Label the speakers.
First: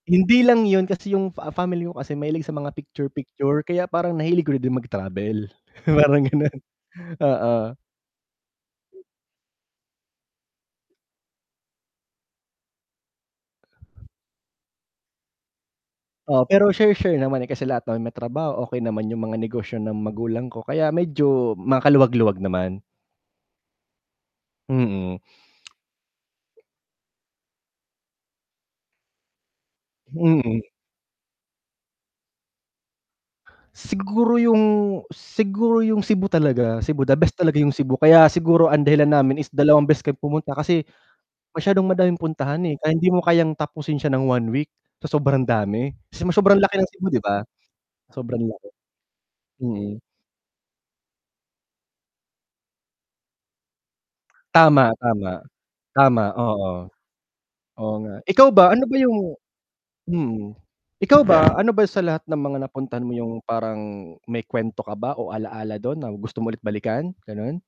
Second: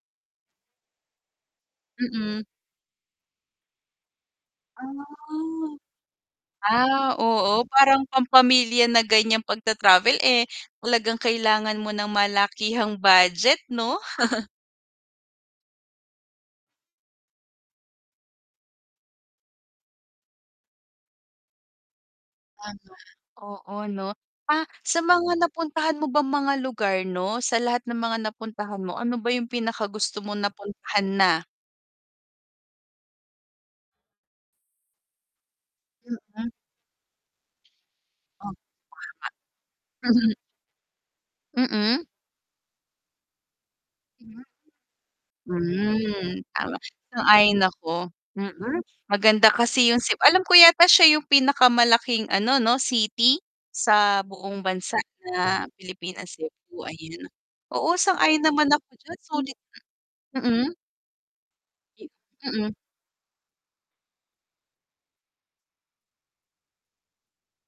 Speaker 1: Hindi lang yun, kasi yung, ah, family ko kasi
Speaker 2: Mm.
Speaker 1: mahilig sa mga picture-picture kaya parang nahilig ko din
Speaker 2: Ah.
Speaker 1: mag-travel, parang ganun,
Speaker 2: Ah, oo,
Speaker 1: oo.
Speaker 2: parang pampamilya na ganyan pagta-travel eh, talagang kailangan mo ng malakihang budget 'no?
Speaker 1: Oo, pero share-share naman eh, kasi lahat naman may trabaho, okey naman yung mga negosyo ng magulang ko, kaya medyo makaluwag-luwag naman.
Speaker 2: Tama, oo 'no. Ah, sa
Speaker 1: Mm.
Speaker 2: mga napuntahan mo bang mga lugar 'no, sa lahat ng mga napuntahan mo, ano ba yung pinaka-gusto mong
Speaker 1: Hmm.
Speaker 2: napuntahan na?
Speaker 1: Siguro, yung siguro yung Cebu
Speaker 2: Mm.
Speaker 1: talaga, Cebu the best talaga, yung Cebu kaya
Speaker 2: Oh, tama.
Speaker 1: siguro ang dahilan namin is 2 beses kami pumunta kasi, masyadong
Speaker 2: Mm.
Speaker 1: madaming puntahan eh, kaya hindi mo kayang tapusin siya ng
Speaker 2: Mhm.
Speaker 1: 1 week sa sobrang dami, kasi
Speaker 2: Mm,
Speaker 1: sobrang
Speaker 2: tama,
Speaker 1: laki ng Cebu, di ba?
Speaker 2: sang-ayon ako.
Speaker 1: Sobrang laki.
Speaker 2: Mm, maganda kasi
Speaker 1: Mm.
Speaker 2: yung Ceb alam ko yata siya yung pinakamalaking ano 'no city, sa buong
Speaker 1: Tama,
Speaker 2: bansa
Speaker 1: tama.
Speaker 2: na
Speaker 1: Tama,
Speaker 2: Pilipinas, Cebu,
Speaker 1: oo.
Speaker 2: ayan.
Speaker 1: Oo
Speaker 2: Oo
Speaker 1: nga,
Speaker 2: sang-ayon
Speaker 1: ikaw
Speaker 2: naman
Speaker 1: ba, ano
Speaker 2: ako
Speaker 1: ba
Speaker 2: diyan
Speaker 1: yung
Speaker 2: sulit
Speaker 1: hmm,
Speaker 2: mm.
Speaker 1: ikaw ba ano ba sa
Speaker 2: I
Speaker 1: lahat ng mga
Speaker 2: mm.
Speaker 1: napuntahan mo yung parang may kwento ka ba o ala-ala dun na gusto mo ulit balikan? Ganun?